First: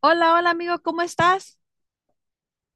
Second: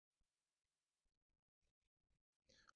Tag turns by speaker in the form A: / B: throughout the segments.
A: Hola, hola amigo, ¿cómo estás?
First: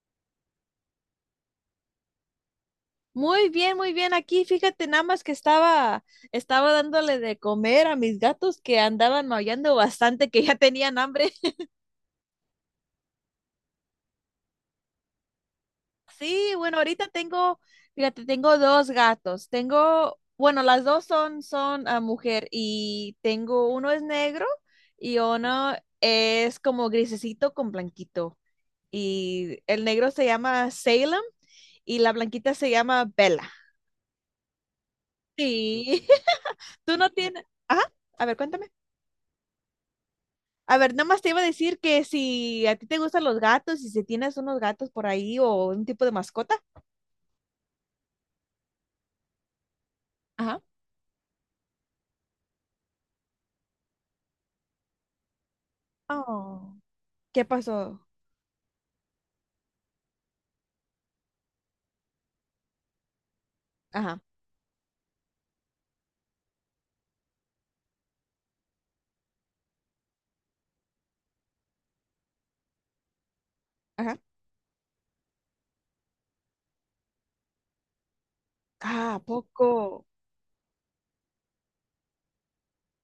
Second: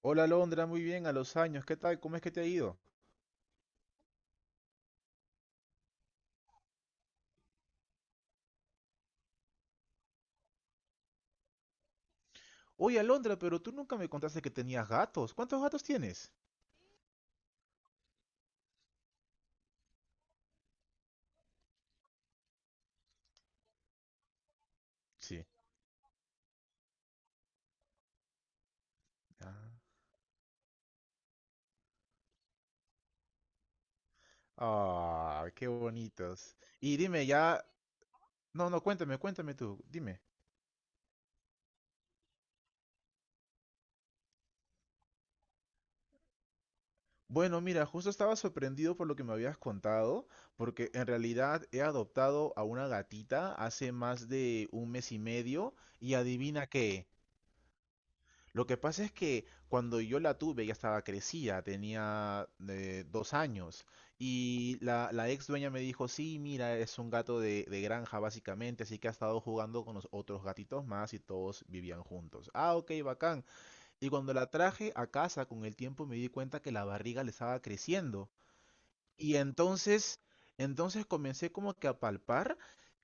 B: Hola Alondra, muy bien, a los años, ¿qué tal? ¿Cómo es que te ha ido?
A: Muy bien, muy bien. Aquí, fíjate, nada más que estaba dándole de comer a mis gatos que andaban maullando bastante, que ya tenían hambre.
B: Oye Alondra, pero tú nunca me contaste que tenías gatos. ¿Cuántos gatos tienes?
A: Sí, bueno, ahorita tengo, fíjate, tengo dos gatos. Tengo, bueno, las dos son, son mujer y tengo uno es negro y
B: Sí.
A: uno es como grisecito con blanquito. Y
B: Ah.
A: el negro se llama Salem y la blanquita se llama Bella.
B: Ah, qué
A: Sí.
B: bonitos.
A: Tú
B: Y
A: no
B: dime
A: tienes.
B: ya,
A: Ajá. A ver, cuéntame.
B: no, no, cuéntame, cuéntame tú, dime.
A: A ver, nomás te iba a decir que si a ti te gustan los gatos y si tienes unos gatos por ahí o un tipo de mascota.
B: Bueno, mira, justo estaba sorprendido por lo que me habías contado,
A: Ajá.
B: porque en realidad he adoptado a una gatita hace más de un mes y medio y adivina
A: Oh,
B: qué.
A: ¿qué pasó?
B: Lo que pasa es que cuando yo la tuve ya estaba crecida, tenía 2 años
A: Ajá,
B: y la ex dueña me dijo, sí, mira, es un gato de granja básicamente, así que ha estado jugando con los otros gatitos más y todos vivían juntos. Ah, ok, bacán. Y
A: ajá.
B: cuando la traje a casa con el tiempo me di cuenta que la barriga le estaba creciendo.
A: Ah, ¿a
B: Y
A: poco?
B: entonces, entonces comencé como que a palpar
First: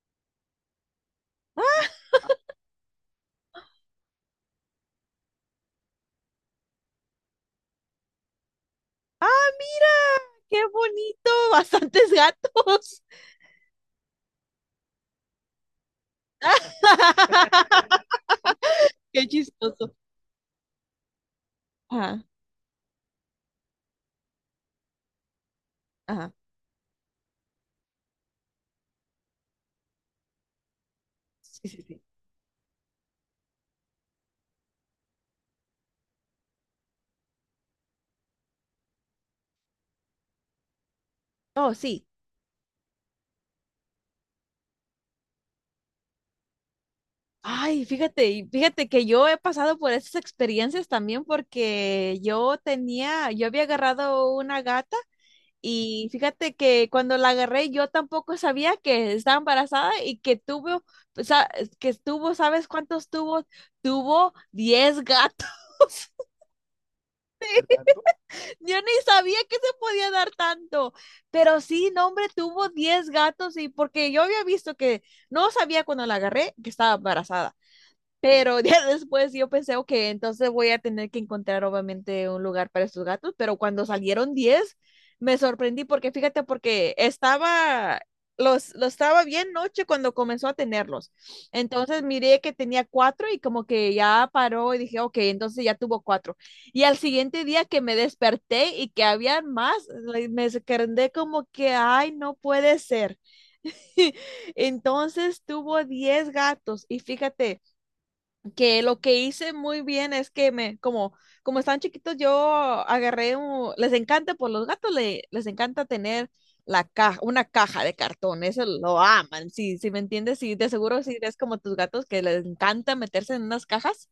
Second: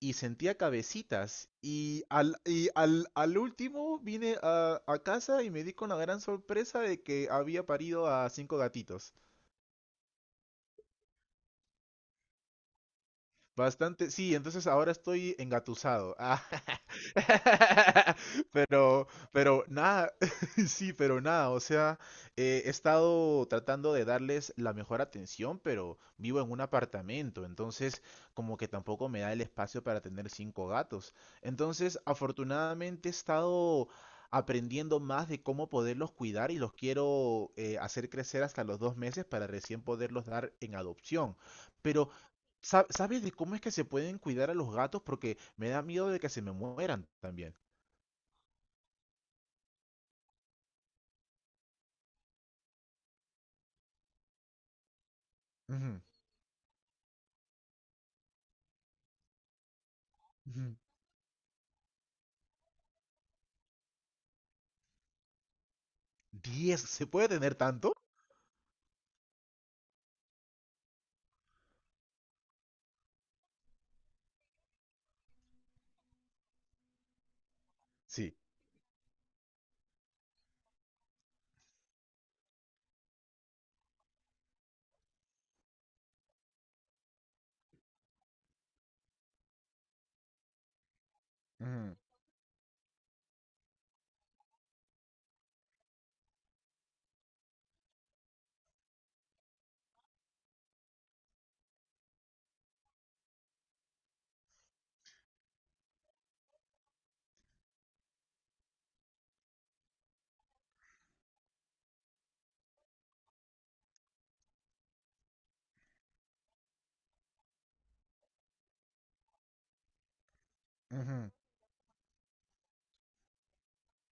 B: y sentía cabecitas.
A: ¡Ah!
B: Al último vine a casa y me di con la gran sorpresa de que había parido a cinco gatitos.
A: ¡Ah, mira! ¡Qué bonito! Bastantes gatos.
B: Bastante, sí, entonces ahora estoy engatusado. Ah. Pero,
A: Qué
B: pero
A: chistoso.
B: nada, sí, pero nada, o sea,
A: Ajá,
B: he estado tratando de darles la mejor atención, pero
A: ajá.
B: vivo en un apartamento, entonces como que tampoco me da el espacio para tener cinco gatos.
A: Sí, sí,
B: Entonces,
A: sí.
B: afortunadamente he estado aprendiendo más de cómo poderlos cuidar y los quiero hacer crecer hasta los 2 meses para recién poderlos dar en adopción.
A: Oh, sí.
B: Pero ¿sabes de cómo es que se pueden cuidar a los gatos? Porque me da miedo de que se me mueran también.
A: Ay, fíjate, y fíjate que yo he pasado por esas experiencias también porque yo tenía, yo había agarrado una gata
B: Ujú,
A: y fíjate que cuando la agarré yo tampoco sabía que estaba embarazada y que
B: ujú,
A: tuvo, o sea, que estuvo, ¿sabes cuántos tuvo? Tuvo 10 gatos.
B: 10, ¿se puede tener tanto?
A: Yo ni sabía que se podía dar tanto, pero sí, no, hombre, tuvo 10 gatos y porque yo había visto que no sabía cuando la agarré que estaba embarazada.
B: Sí.
A: Pero ya después yo pensé, ok, entonces voy a tener que encontrar obviamente un lugar para estos gatos, pero cuando salieron 10 me sorprendí porque fíjate, porque estaba, los estaba bien noche cuando comenzó a tenerlos.
B: Ujú,
A: Entonces miré que tenía cuatro y como que ya paró y dije, ok, entonces ya tuvo cuatro. Y al siguiente día que me desperté y que habían más, me quedé como que, ay, no puede ser. Entonces tuvo 10 gatos y fíjate que lo que hice muy bien es que me, como, como estaban chiquitos, yo agarré un, les encanta, pues los gatos les encanta tener la caja, una caja de cartón, eso lo aman, si, si me entiendes, sí, de seguro si
B: ujú.
A: eres como tus gatos que les encanta meterse en unas cajas.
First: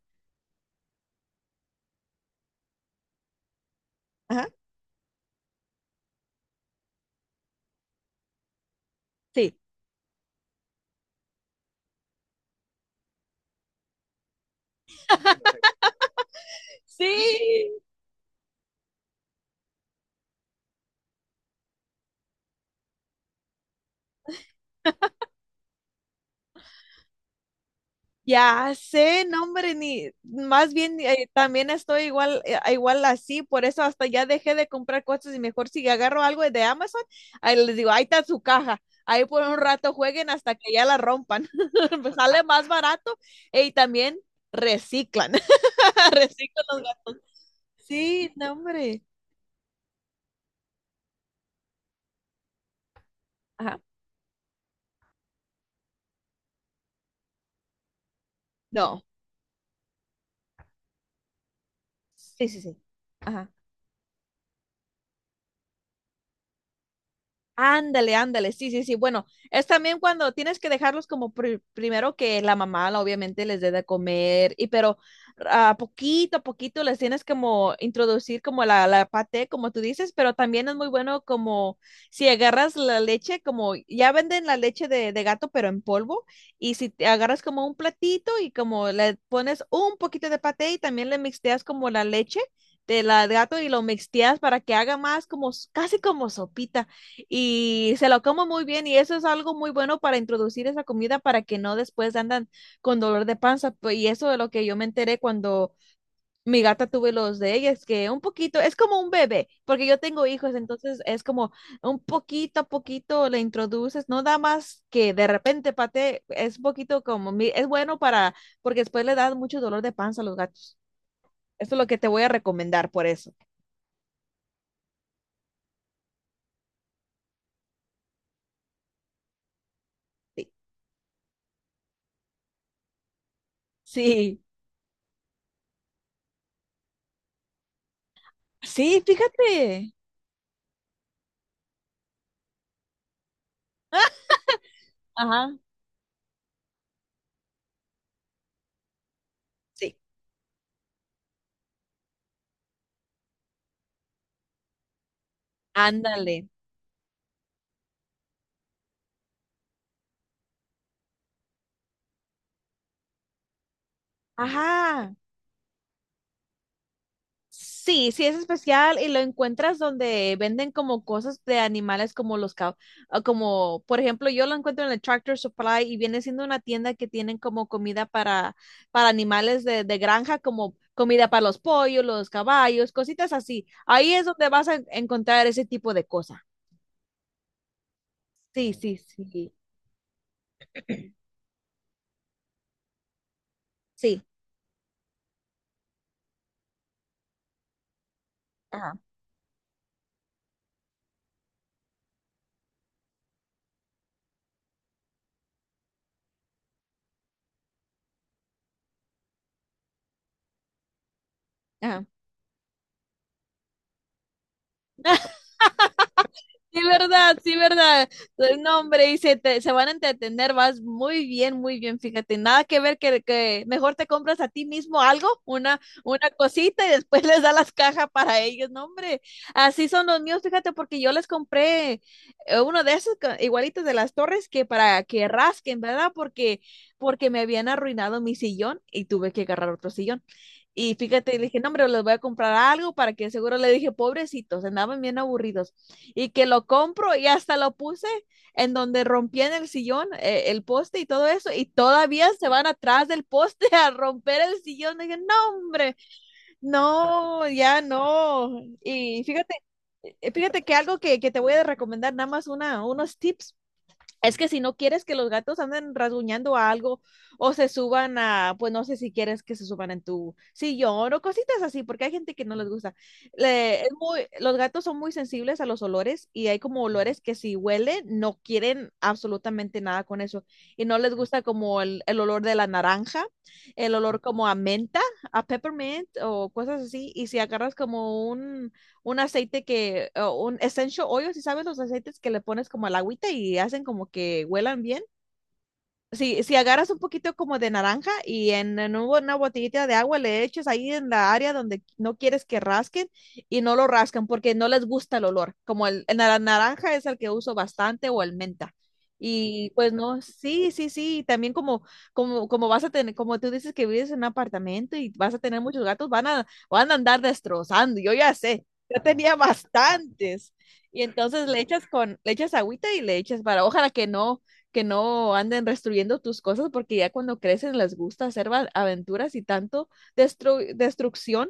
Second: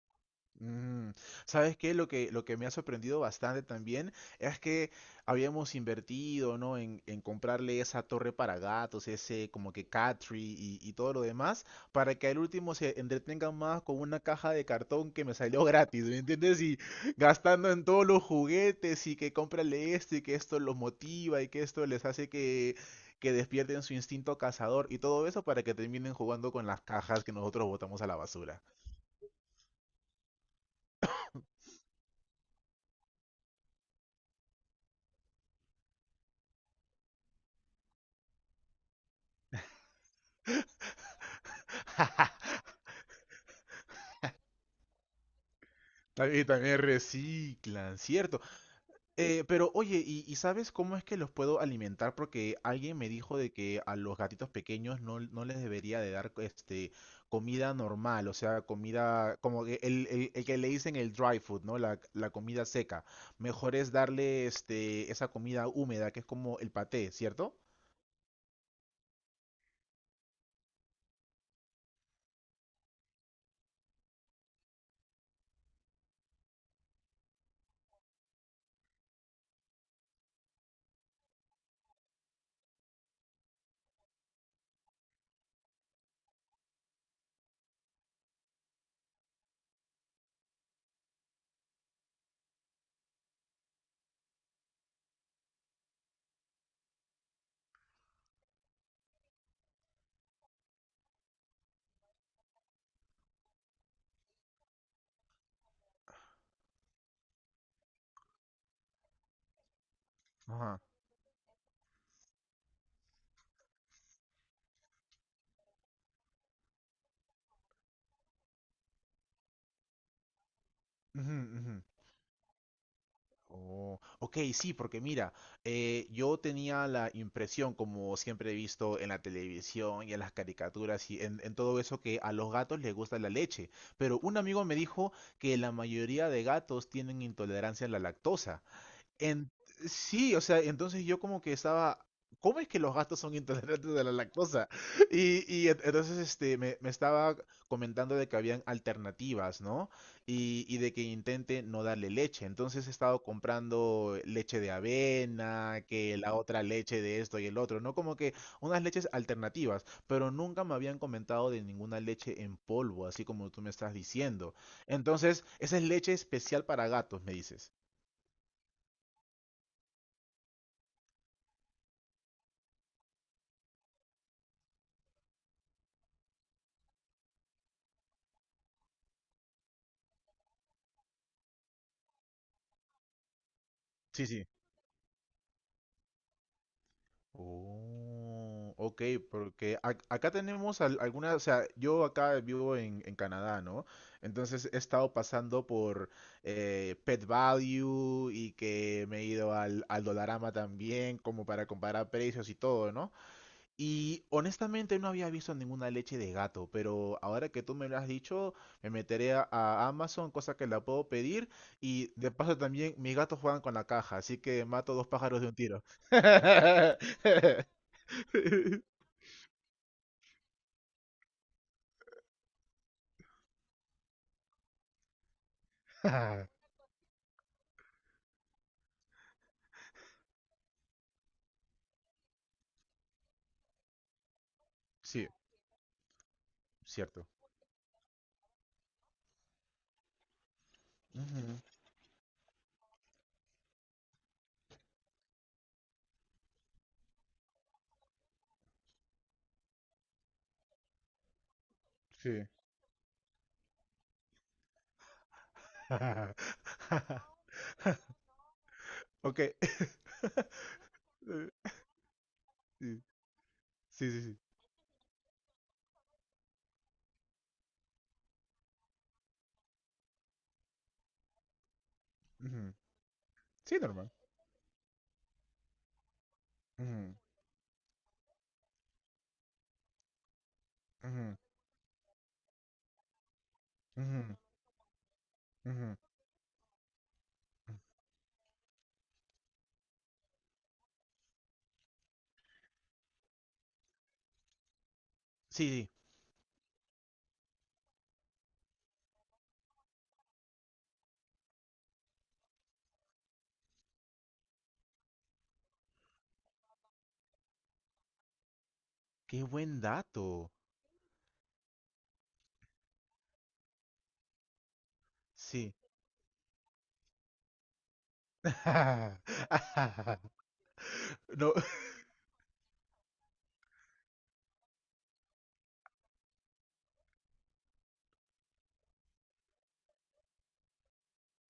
B: Mm, ¿Sabes qué? Lo que me ha sorprendido bastante también
A: Ajá.
B: es que habíamos invertido, ¿no? En comprarle esa torre para gatos, ese
A: Sí.
B: como que cat tree y todo lo demás, para que al último se entretengan más con una caja de cartón que me salió gratis, ¿me entiendes? Y gastando
A: Sí,
B: en todos los juguetes y que cómprale esto y que esto los motiva y que esto les hace que despierten su instinto cazador y todo eso para que terminen jugando con las cajas que nosotros botamos a la basura.
A: ya sé, no hombre, ni más bien también estoy igual, igual así, por eso hasta ya dejé de comprar cosas y mejor si agarro algo de Amazon, ahí les digo, ahí está su caja, ahí por un rato jueguen hasta que ya la rompan. Pues sale más barato y también reciclan,
B: También,
A: reciclan
B: también
A: los gatos.
B: reciclan,
A: Sí,
B: cierto.
A: no hombre,
B: Pero oye, ¿y sabes cómo es que los puedo alimentar? Porque alguien me dijo de
A: ajá,
B: que a los gatitos pequeños no, no les debería de dar este comida normal, o sea,
A: no,
B: comida como que el que le dicen el dry food, ¿no? La
A: sí, sí,
B: comida
A: sí,
B: seca.
A: ajá.
B: Mejor es darle este esa comida húmeda que es como el paté, ¿cierto?
A: Ándale, ándale, sí, sí, sí. Bueno, es también cuando tienes que dejarlos como primero que la mamá, obviamente, les dé de comer, y pero a poquito les tienes como introducir como la paté, como tú dices, pero también es muy bueno como si agarras la leche, como ya venden la leche de gato, pero en polvo, y si te agarras como un platito y como le pones un poquito de paté y también le mixteas como la leche de la de gato y lo mixteas para que haga más como casi como sopita y se lo como muy bien y eso es algo muy bueno para introducir esa comida para que no después andan con dolor de panza. Pues, y eso de lo que yo me enteré cuando mi gata tuve los de ella, es que un poquito, es como un bebé, porque yo tengo hijos,
B: Ajá.
A: entonces es como un poquito a poquito le introduces, no da más que de repente pate, es un poquito como, es bueno para, porque después le da mucho dolor de panza a los gatos.
B: Ujú,
A: Esto es
B: ujú.
A: lo que te voy a recomendar por eso.
B: Oh, ok, sí, porque mira, yo tenía la impresión, como siempre he visto en la televisión y en las
A: Sí,
B: caricaturas y en todo eso, que a los gatos les gusta la leche. Pero un
A: sí,
B: amigo me dijo que la mayoría de gatos tienen intolerancia a la lactosa.
A: sí,
B: En,
A: fíjate.
B: sí, o sea, entonces yo como que estaba, ¿cómo es que los gatos son intolerantes a la lactosa? Y,
A: Ajá,
B: y en- entonces este, me estaba comentando de que habían alternativas, ¿no?
A: sí,
B: Y de que intente no darle leche. Entonces he estado comprando leche de avena, que la
A: ándale.
B: otra leche de esto y el otro, ¿no? Como que unas leches alternativas, pero nunca me habían comentado de ninguna leche en polvo, así como tú me estás diciendo.
A: Ajá.
B: Entonces, esa es leche especial para gatos, me dices.
A: Sí, sí es especial y lo encuentras donde venden como cosas de animales como los como por ejemplo yo lo encuentro en el Tractor Supply y viene siendo una tienda que tienen como comida para animales de granja como comida para los pollos, los caballos, cositas así. Ahí es
B: Sí, sí.
A: donde vas a encontrar ese tipo de cosas. Sí,
B: Oh,
A: sí,
B: ok,
A: sí.
B: porque acá tenemos algunas, o sea, yo acá vivo en Canadá, ¿no?
A: Sí.
B: Entonces he estado pasando por Pet Value y
A: Ajá.
B: que me he ido al Dollarama también, como para comparar precios y todo, ¿no? Y honestamente no había visto ninguna leche de gato, pero ahora que tú me lo has dicho, me meteré a Amazon, cosa que la puedo pedir,
A: Ajá.
B: y de paso también mis gatos juegan con la caja, así que mato dos pájaros de un tiro.
A: Sí, verdad, sí, verdad. No, hombre, y se, se van a entretener, vas muy bien, fíjate, nada que ver que mejor te compras a ti mismo algo, una cosita y después les da las cajas para ellos, no, hombre, así son los míos, fíjate, porque yo les compré uno de esos igualitos de las torres que para
B: Sí,
A: que rasquen, ¿verdad? Porque,
B: cierto.
A: porque me habían arruinado mi sillón y tuve que agarrar otro sillón. Y fíjate, le
B: Ujú.
A: dije, no, hombre, les voy a comprar algo para que seguro le dije, pobrecitos, andaban bien aburridos. Y que lo compro y hasta lo puse en donde rompían el sillón, el poste y todo eso, y todavía se
B: Sí.
A: van atrás del poste a romper el sillón. Dije, no, hombre, no, ya no. Y
B: Ok.
A: fíjate, fíjate que algo que te voy a recomendar, nada más una, unos tips
B: Sí, sí, sí.
A: es
B: Sí.
A: que si no quieres que los gatos anden rasguñando a algo o se suban a, pues no sé si quieres que se suban en tu sillón o cositas así, porque hay gente que no les
B: Ujú,
A: gusta.
B: sí, normal.
A: Los gatos son muy sensibles a los olores y hay como
B: Ujú,
A: olores que si huelen no quieren absolutamente nada con eso y no les
B: ujú,
A: gusta como el olor de la naranja, el olor
B: ujú,
A: como a menta, a
B: ujú.
A: peppermint o cosas así. Y si agarras como un aceite que, o un essential oil, si sabes los aceites que le pones como al agüita y hacen como que huelan bien
B: Sí, sí. Sí.
A: si, si agarras un poquito como de naranja y en una botellita de agua le echas ahí en la área donde no quieres que rasquen y no lo rascan porque no les gusta el olor. Como el naranja es el que uso bastante o el menta.
B: Qué
A: Y
B: buen
A: pues no,
B: dato.
A: sí, sí, sí, también como, como, como vas a tener, como tú dices que vives en un apartamento y vas a tener
B: Sí.
A: muchos gatos, van a, van a andar destrozando, yo ya sé, yo tenía bastantes. Y entonces
B: No.
A: le echas con, le echas agüita y le echas para, ojalá que no anden destruyendo tus cosas porque ya cuando crecen les gusta hacer aventuras y tanto destrucción.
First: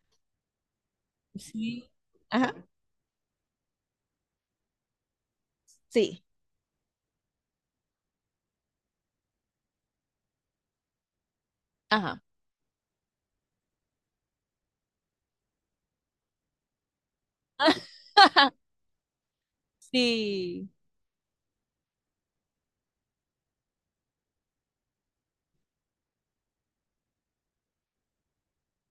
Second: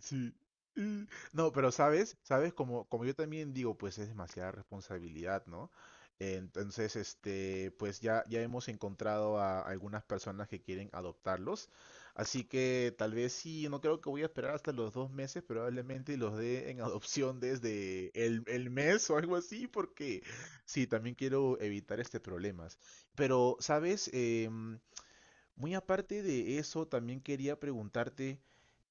B: Sí. Mm. No, pero
A: Sí.
B: sabes, sabes,
A: Ajá.
B: como, como yo también digo, pues es demasiada responsabilidad, ¿no?
A: Sí.
B: Entonces, este, pues ya, ya hemos encontrado a algunas personas que quieren adoptarlos.
A: Ajá.
B: Así que tal vez sí, no creo que voy a esperar hasta los 2 meses, probablemente los dé en adopción desde el mes o algo así, porque
A: Sí.
B: sí, también quiero evitar este problemas. Pero, ¿sabes? Muy aparte de eso, también quería preguntarte,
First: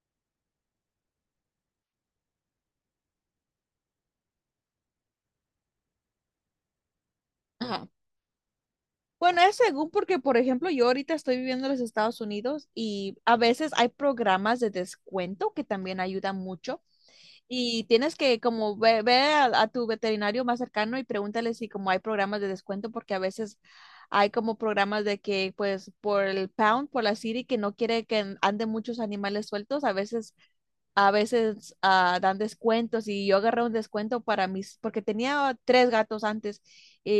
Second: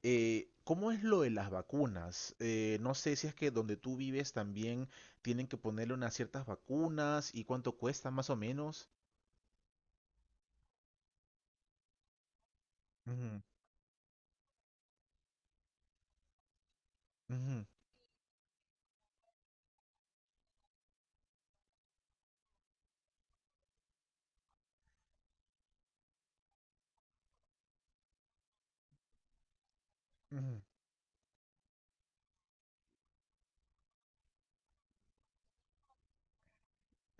B: ¿cómo es lo de las vacunas? No sé si es que donde tú vives también tienen que ponerle unas ciertas vacunas y cuánto
A: Ajá.
B: cuesta más o menos.
A: Bueno, es según porque, por ejemplo, yo ahorita estoy viviendo en los Estados Unidos y a
B: Ujú,
A: veces hay programas de descuento que también ayudan mucho.
B: ujú,
A: Y tienes que como ve, ve a tu veterinario más cercano y pregúntale si como hay programas de descuento, porque a veces hay como programas de que pues por el pound, por la city, que no quiere que anden muchos animales sueltos, a veces,
B: ujú,
A: a veces dan descuentos y yo agarré un descuento para mis, porque tenía 3 gatos antes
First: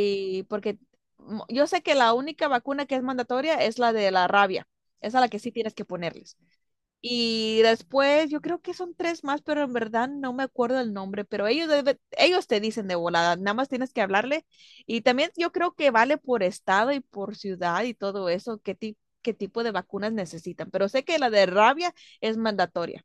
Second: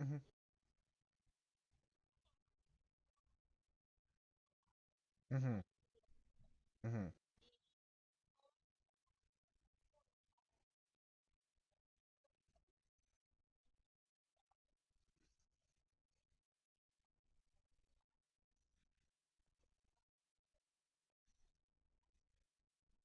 B: ujú,
A: porque yo sé que la única vacuna que es mandatoria es la de la rabia, esa es la que sí
B: ujú,
A: tienes que ponerles.
B: ujú.
A: Y después, yo creo que son tres más, pero en verdad no me acuerdo el nombre, pero ellos, ellos te dicen de volada, nada más tienes que hablarle. Y también yo creo que vale por estado y por ciudad y todo eso, qué, qué tipo de vacunas necesitan. Pero sé que la de rabia es mandatoria.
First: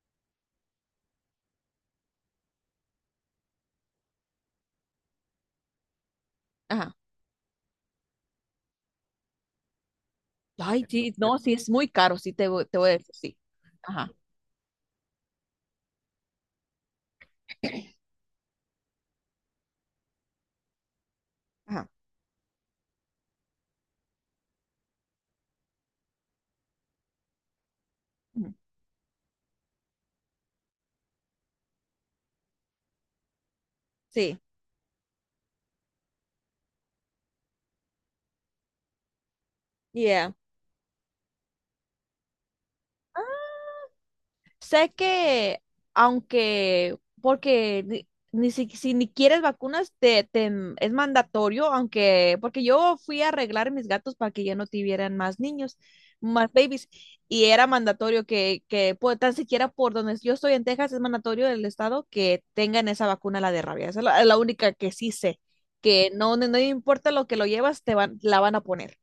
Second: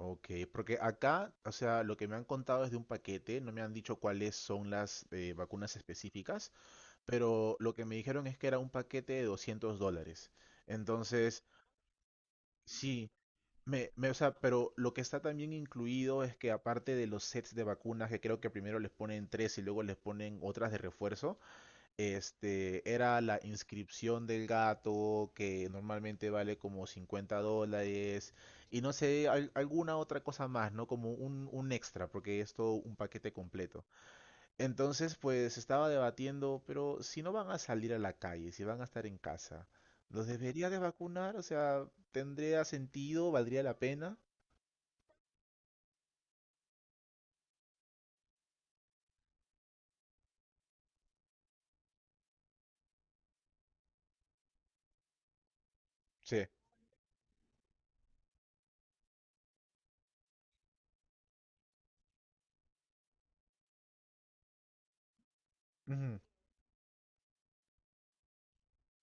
B: Ok, porque acá, o sea, lo que me han contado es de un paquete, no me han dicho cuáles son las vacunas específicas,
A: Ajá.
B: pero lo que me dijeron es que era un paquete de $200.
A: Ay, sí, no,
B: Entonces,
A: sí, es muy caro, sí, te, te voy a decir,
B: sí,
A: sí. Ajá,
B: O sea, pero lo que está también incluido es que aparte de los sets de vacunas, que creo que primero les ponen tres y luego les ponen otras de refuerzo,
A: ajá.
B: este, era la inscripción del gato, que normalmente vale como $50,
A: Ujú,
B: y no sé, alguna otra cosa más, ¿no? Como un extra, porque es todo un paquete completo.
A: sí,
B: Entonces, pues estaba debatiendo, pero si no van a salir a la calle, si van a estar en casa, ¿los
A: yeah.
B: debería de vacunar? O sea, ¿tendría sentido? ¿Valdría la pena?
A: Sé que, aunque, porque ni, ni si, si ni quieres vacunas, te, es mandatorio, aunque, porque yo fui a arreglar mis gatos para que ya no tuvieran más niños,
B: Sí.
A: más babies, y era mandatorio que pues, tan siquiera por donde yo estoy en Texas, es mandatorio del estado que tengan esa vacuna, la de rabia. Esa es la única que sí sé, que
B: Ujú.
A: no, no, no importa lo que lo llevas, te van, la van a poner.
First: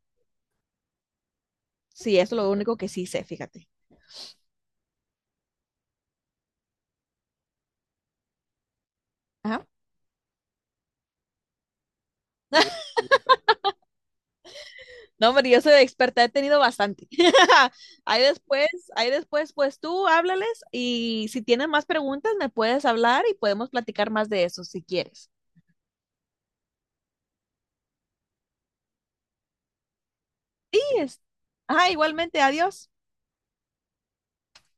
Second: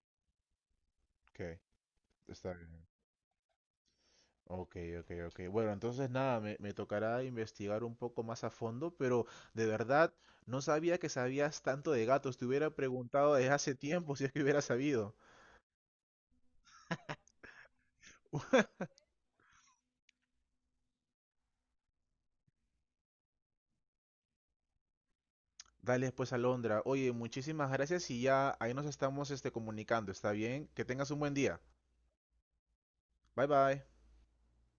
B: Ok,
A: Sí, eso es lo
B: está
A: único
B: bien.
A: que sí sé, fíjate.
B: Ok, ok, ok. Bueno, entonces nada, me tocará investigar un poco más a fondo, pero de
A: Ajá.
B: verdad no sabía que sabías tanto de gatos. Te hubiera preguntado desde hace tiempo si es que hubiera sabido.
A: No, hombre, yo soy experta, he tenido bastante. Ahí después, ahí después, pues tú háblales y si tienes más preguntas me puedes hablar y podemos platicar más de eso si quieres.
B: Dale pues, Alondra. Oye, muchísimas gracias y ya ahí nos estamos este, comunicando. ¿Está bien?
A: Sí,
B: Que tengas un
A: es.
B: buen día.
A: Ah, igualmente, adiós.
B: Bye bye.